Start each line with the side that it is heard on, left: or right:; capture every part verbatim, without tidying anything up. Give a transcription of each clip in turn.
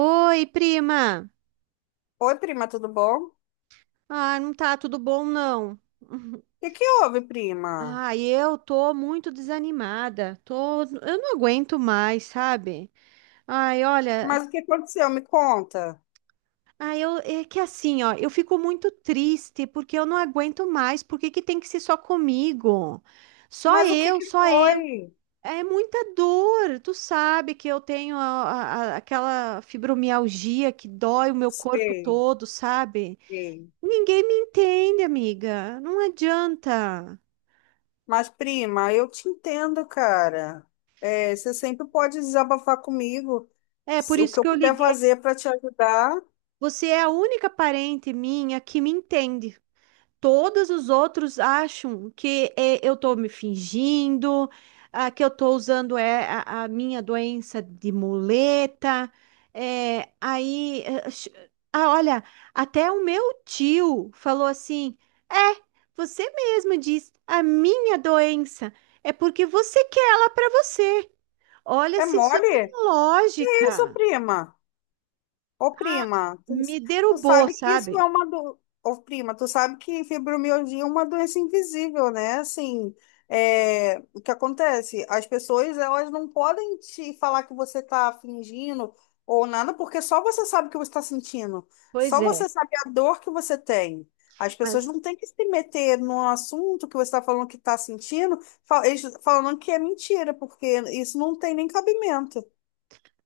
right: Oi, prima.
left: Oi, prima, tudo bom? O
right: Ah, não tá tudo bom, não.
left: que que houve, prima?
right: Ah, eu tô muito desanimada. Tô, eu não aguento mais, sabe? Ai, olha,
left: Mas o que aconteceu? Me conta.
right: ai, eu, é que assim, ó, eu fico muito triste porque eu não aguento mais. Por que que tem que ser só comigo? Só
left: Mas o que
right: eu,
left: que
right: só eu.
left: foi?
right: É muita dor. Tu sabe que eu tenho a- a- a- aquela fibromialgia que dói o meu corpo
left: Sei,
right: todo, sabe?
left: sei.
right: Ninguém me entende, amiga. Não adianta.
left: Mas, prima, eu te entendo, cara. É, você sempre pode desabafar comigo.
right: É por
left: Se- O que
right: isso
left: eu
right: que eu
left: puder
right: liguei.
left: fazer para te ajudar
right: Você é a única parente minha que me entende. Todos os outros acham que é, eu tô me fingindo, ah, que eu tô usando é, a, a minha doença de muleta. É, aí, eh, ch- ah, olha, até o meu tio falou assim: É, você mesma diz, a minha doença é porque você quer ela pra você. Olha
left: é
right: se isso tem
left: mole? Que isso,
right: lógica.
left: prima? Ô,
right: Ah,
left: prima, tu,
right: me
left: tu
right: derrubou,
left: sabe que isso é
right: sabe?
left: uma do... Ô, prima, tu sabe que fibromialgia é uma doença invisível, né? Assim, é, o que acontece? As pessoas, elas não podem te falar que você tá fingindo ou nada, porque só você sabe o que você está sentindo.
right: Pois
left: Só
right: é,
left: você sabe a dor que você tem. As pessoas
right: mas
left: não têm que se meter no assunto que você está falando que está sentindo, fal- eles falando que é mentira, porque isso não tem nem cabimento.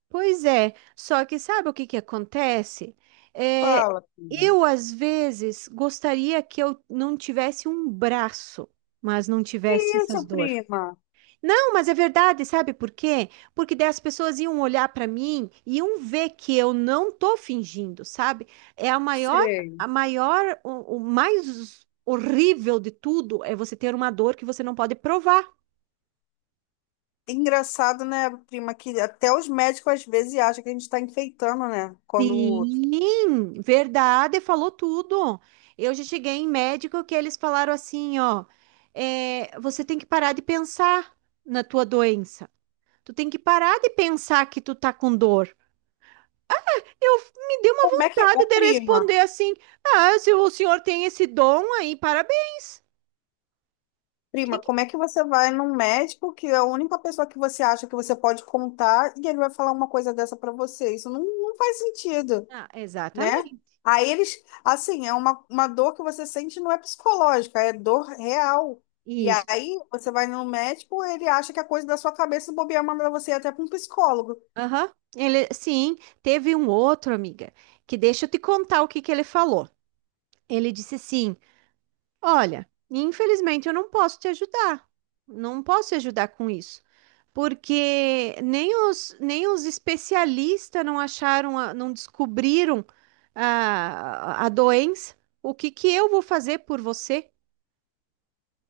right: pois é. Só que sabe o que que acontece? É,
left: Fala, prima.
right: eu às vezes gostaria que eu não tivesse um braço, mas não
left: Que
right: tivesse essas
left: isso,
right: dor.
left: prima?
right: Não, mas é verdade, sabe por quê? Porque daí as pessoas iam olhar para mim e iam ver que eu não tô fingindo, sabe? É a maior,
left: Sei.
right: a maior, o, o mais horrível de tudo é você ter uma dor que você não pode provar.
left: Engraçado, né, prima, que até os médicos às vezes acham que a gente está enfeitando, né? Quando.
right: Sim, verdade, falou tudo. Eu já cheguei em médico que eles falaram assim, ó, é, você tem que parar de pensar na tua doença. Tu tem que parar de pensar que tu tá com dor. Eu me dei uma
left: Como é que. Ô,
right: vontade de
left: prima,
right: responder assim: Ah, se o senhor tem esse dom aí, parabéns. Quem
left: prima,
right: que-
left: como é que você vai num médico que é a única pessoa que você acha que você pode contar e ele vai falar uma coisa dessa pra você? Isso não, não faz sentido,
right: Ah,
left: né?
right: exatamente.
left: Aí eles, assim, é uma, uma dor que você sente não é psicológica, é dor real. E
right: Isso.
left: aí você vai no médico, ele acha que é coisa da sua cabeça e bobear manda você ir até para um psicólogo.
right: Aham. Ele, sim, teve um outro, amiga, que deixa eu te contar o que que ele falou. Ele disse assim: Olha, infelizmente eu não posso te ajudar. Não posso te ajudar com isso. Porque nem os, nem os especialistas não acharam, a- não descobriram a, a doença. O que que eu vou fazer por você?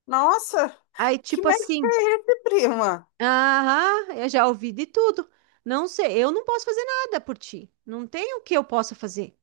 left: Nossa!
right: Aí,
left: Que
right: tipo
left: médico
right: assim,
left: é esse, prima?
right: aham, eu já ouvi de tudo. Não sei, eu não posso fazer nada por ti. Não tem o que eu possa fazer.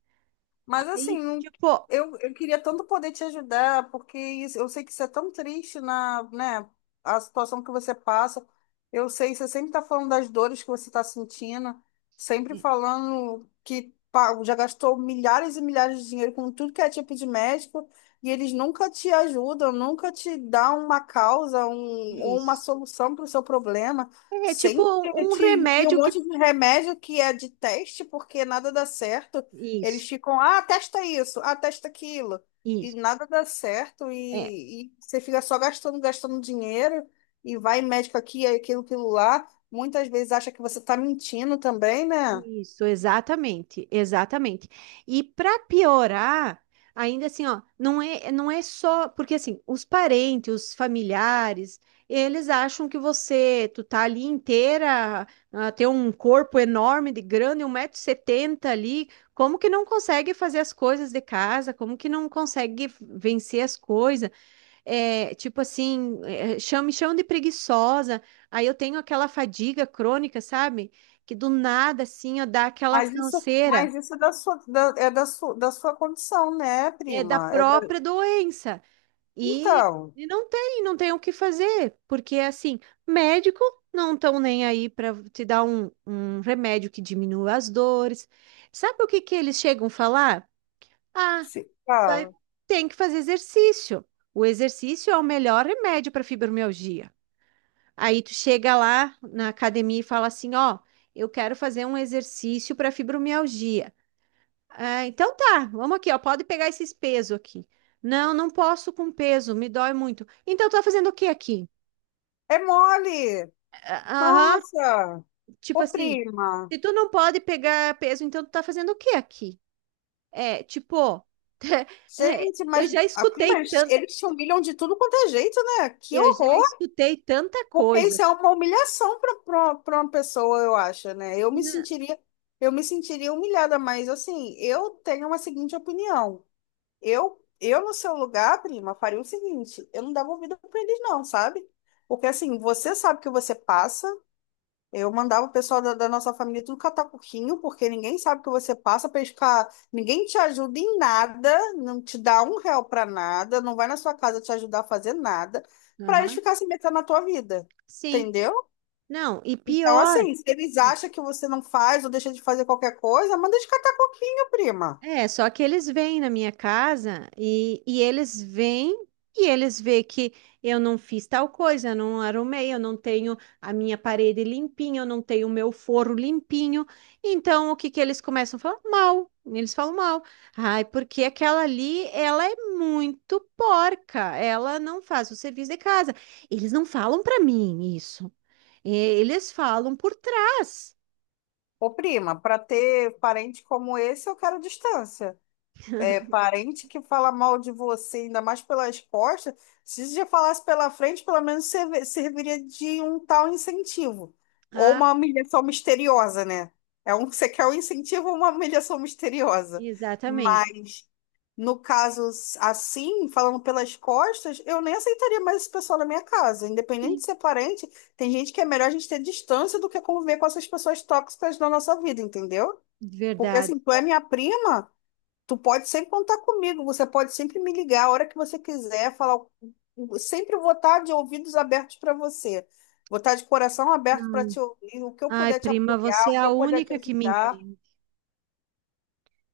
left: Mas
right: Aí,
left: assim, não-
right: tipo,
left: eu, eu queria tanto poder te ajudar, porque isso- eu sei que isso é tão triste na, né, a situação que você passa. Eu sei, você sempre está falando das dores que você está sentindo, sempre
right: i-
left: falando que pá, já gastou milhares e milhares de dinheiro com tudo que é tipo de médico, e eles nunca te ajudam, nunca te dão uma causa, um, ou uma
right: isso.
left: solução para o seu problema.
right: É tipo
left: Sempre
right: um um
left: te enfia um
right: remédio que.
left: monte de remédio que é de teste, porque nada dá certo.
right: Isso,
left: Eles ficam, ah, testa isso, ah, testa aquilo. E
right: isso.
left: nada dá certo,
right: É.
left: e, e você fica só gastando, gastando dinheiro, e vai médico aqui, aí aquilo, aquilo lá. Muitas vezes acha que você está mentindo também, né?
right: Isso, exatamente, exatamente. E para piorar, ainda assim, ó, não é, não é só porque assim, os parentes, os familiares, eles acham que você, tu tá ali inteira, ah, tem um corpo enorme de grande, um metro e setenta ali, como que não consegue fazer as coisas de casa? Como que não consegue vencer as coisas? É, tipo assim, é, chama, me chamam de preguiçosa. Aí eu tenho aquela fadiga crônica, sabe? Que do nada, assim, ó, dá aquela
left: Mas isso,
right: canseira,
left: mas isso é da sua, da, é da sua, da sua condição, né,
right: é, da
left: prima? É da...
right: própria doença. E,
left: Então,
right: e não tem, não tem o que fazer, porque assim, médico não estão nem aí para te dar um, um remédio que diminua as dores. Sabe o que que eles chegam a falar? Ah,
left: se
right: vai-
left: fala.
right: tem que fazer exercício. O exercício é o melhor remédio para fibromialgia. Aí tu chega lá na academia e fala assim, ó, eu quero fazer um exercício para fibromialgia. Ah, então tá, vamos aqui, ó, pode pegar esses pesos aqui. Não, não posso com peso, me dói muito. Então tá fazendo o que aqui?
left: É mole!
right: Ah, aham,
left: Nossa!
right: tipo
left: Ô,
right: assim,
left: prima!
right: se tu não pode pegar peso, então tu tá fazendo o que aqui? É, tipo, é,
left: Gente,
right: eu
left: mas
right: já
left: a prima,
right: escutei
left: eles
right: tanto,
left: eles te humilham de tudo quanto é jeito, né? Que
right: eu já
left: horror!
right: escutei tanta
left: Porque
right: coisa.
left: isso é uma humilhação para uma pessoa, eu acho, né? Eu me
right: Não,
left: sentiria, eu me sentiria humilhada, mas assim, eu tenho uma seguinte opinião. Eu, eu no seu lugar, prima, faria o seguinte, eu não dava ouvido para eles não, sabe? Porque assim, você sabe o que você passa, eu mandava o pessoal da, da nossa família tudo catar coquinho, porque ninguém sabe o que você passa para ficar. Ninguém te ajuda em nada, não te dá um real para nada, não vai na sua casa te ajudar a fazer nada, para eles
right: aham,
left: ficarem se metendo na tua vida.
right: sim,
left: Entendeu?
right: não, e
left: Então,
right: pior.
left: assim, se eles
right: É,
left: acham que você não faz ou deixa de fazer qualquer coisa, manda eles catar coquinho, prima.
right: é, só que eles vêm na minha casa e, e eles vêm e eles vê que eu não fiz tal coisa, eu não arrumei, eu não tenho a minha parede limpinha, eu não tenho o meu forro limpinho. Então, o que que eles começam a falar? Mal. Eles falam mal. Ai, porque aquela ali, ela é muito porca, ela não faz o serviço de casa. Eles não falam para mim isso. E- Eles falam por trás.
left: Ô, prima, para ter parente como esse, eu quero distância. Parente que fala mal de você, ainda mais pelas costas, se você já falasse pela frente, pelo menos serve- serviria de um tal incentivo. Ou
right: Ah,
left: uma humilhação misteriosa, né? É um, você quer um incentivo ou uma humilhação misteriosa.
right: exatamente.
left: Mas, no caso assim, falando pelas costas, eu nem aceitaria mais esse pessoal na minha casa. Independente de
right: Sim,
left: ser parente, tem gente que é melhor a gente ter distância do que conviver com essas pessoas tóxicas na nossa vida, entendeu? Porque assim,
right: verdade.
left: tu é minha prima. Tu pode sempre contar comigo, você pode sempre me ligar a hora que você quiser, falar. o- Sempre vou estar de ouvidos abertos para você. Vou estar de coração aberto para te ouvir, o que eu
right: Ai,
left: puder te
right: prima, você
left: apoiar,
right: é
left: o que
right: a
left: eu puder te
right: única que me
left: ajudar.
right: entende.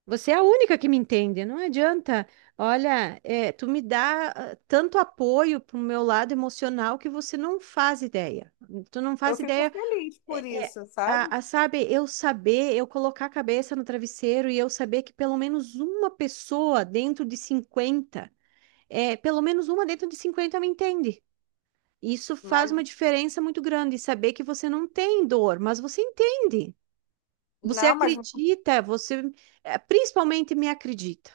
right: Você é a única que me entende, não adianta. Olha, é, tu me dá ah, tanto apoio pro meu lado emocional que você não faz ideia. Tu não
left: Eu
right: faz
left: fico
right: ideia.
left: feliz por
right: É, é,
left: isso, sabe?
right: a, a, sabe, eu saber, eu colocar a cabeça no travesseiro e eu saber que pelo menos uma pessoa dentro de cinquenta, é, pelo menos uma dentro de cinquenta me entende. Isso faz
left: Mas
right: uma diferença muito grande, saber que você não tem dor, mas você entende. Você
left: não, mas
right: acredita, você eh, principalmente me acredita.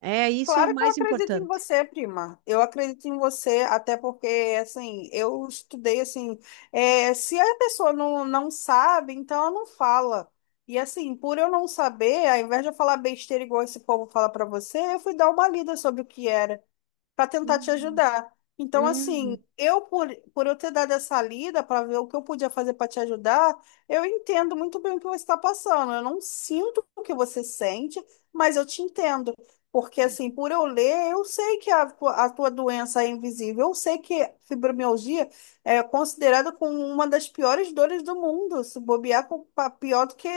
right: É isso é o
left: claro que eu
right: mais
left: acredito em
right: importante.
left: você, prima. Eu acredito em você, até porque, assim, eu estudei, assim, é, se a pessoa não, não sabe, então ela não fala. E, assim, por eu não saber, ao invés de eu falar besteira igual esse povo fala pra você, eu fui dar uma lida sobre o que era para tentar te
right: Hum.
left: ajudar. Então, assim,
right: Hum.
left: eu por, por eu ter dado essa lida para ver o que eu podia fazer para te ajudar, eu entendo muito bem o que você está passando. Eu não sinto o que você sente, mas eu te entendo. Porque, assim, por eu ler, eu sei que a, tua- a tua doença é invisível. Eu sei que fibromialgia é considerada como uma das piores dores do mundo. Se bobear, com- pa- pior do que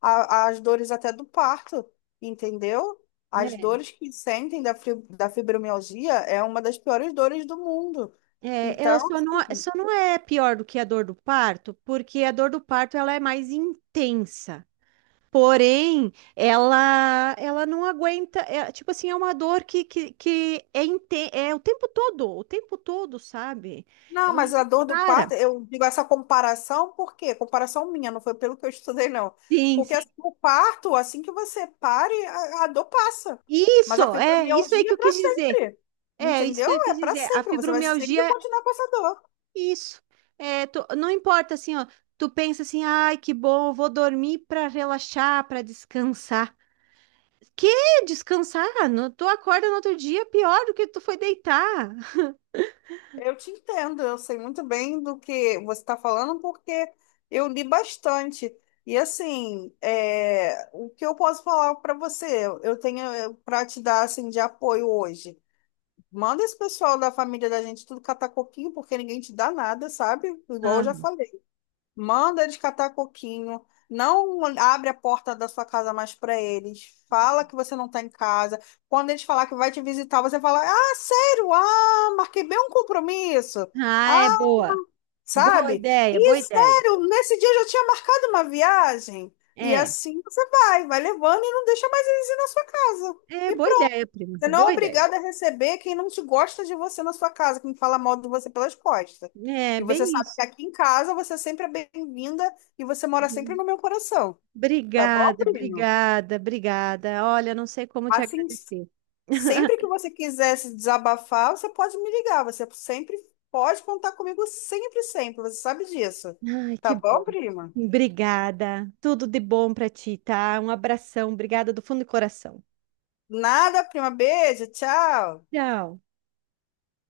left: a- as dores até do parto, entendeu? As
right: É,
left: dores que sentem da fri- da fibromialgia é uma das piores dores do mundo.
right: é, ela
left: Então,
right: só não, só não é pior do que a dor do parto, porque a dor do parto ela é mais intensa. Porém, ela ela não aguenta, é, tipo assim, é uma dor que, que, que é, inte- é o tempo todo, o tempo todo, sabe?
left: não,
right: Ela
left: mas a
right: não
left: dor do
right: para.
left: parto, eu digo essa comparação, por quê? Comparação minha, não foi pelo que eu estudei, não.
right: Sim,
left: Porque
right: sim.
left: assim, o parto, assim que você pare, a, a dor passa. Mas a
right: Isso, é, isso aí
left: fibromialgia
right: que
left: é
right: eu
left: para
right: quis dizer.
left: sempre.
right: É, isso que
left: Entendeu?
right: eu
left: É
right: quis
left: para
right: dizer. A
left: sempre. Você vai sempre
right: fibromialgia é
left: continuar com essa dor.
right: isso. É, tu- não importa assim, ó. Tu pensa assim, ai, que bom, vou dormir para relaxar, para descansar. Que descansar? No, tu acorda no outro dia pior do que tu foi deitar.
left: Eu te entendo, eu sei muito bem do que você está falando, porque eu li bastante. E assim, é, o que eu posso falar para você? Eu tenho para te dar assim, de apoio hoje. Manda esse pessoal da família da gente tudo catar coquinho, porque ninguém te dá nada, sabe? Igual eu
right: Ah,
left: já falei. Manda eles catar coquinho. Não abre a porta da sua casa mais para eles. Fala que você não tá em casa. Quando eles falar que vai te visitar, você fala: Ah, sério? Ah, marquei bem um compromisso.
right: ah,
left: Ah,
right: é boa. Boa
left: sabe?
right: ideia,
left: E
right: boa ideia.
left: sério, nesse dia eu já tinha marcado uma viagem. E
right: É,
left: assim você vai, vai levando e não deixa mais eles ir na sua casa.
right: é
left: E
right: boa
left: pronto.
right: ideia, prima.
left: Você não é
right: Boa ideia.
left: obrigado a receber quem não te gosta de você na sua casa, quem fala mal de você pelas costas.
right: É,
left: E você
right: bem
left: sabe
right: isso.
left: que aqui em casa você sempre é bem-vinda e você mora sempre
right: Uhum.
left: no meu coração. Tá bom,
right: Obrigada,
left: primo?
right: obrigada, obrigada. Olha, não sei como te
left: Assim,
right: agradecer.
left: sempre que você quiser se desabafar, você pode me ligar. Você sempre pode contar comigo, sempre, sempre. Você sabe disso.
right: Ai,
left: Tá
right: que
left: bom,
right: bom.
left: prima?
right: Obrigada. Tudo de bom pra ti, tá? Um abração. Obrigada do fundo do coração.
left: Nada, prima. Beijo, tchau.
right: Tchau.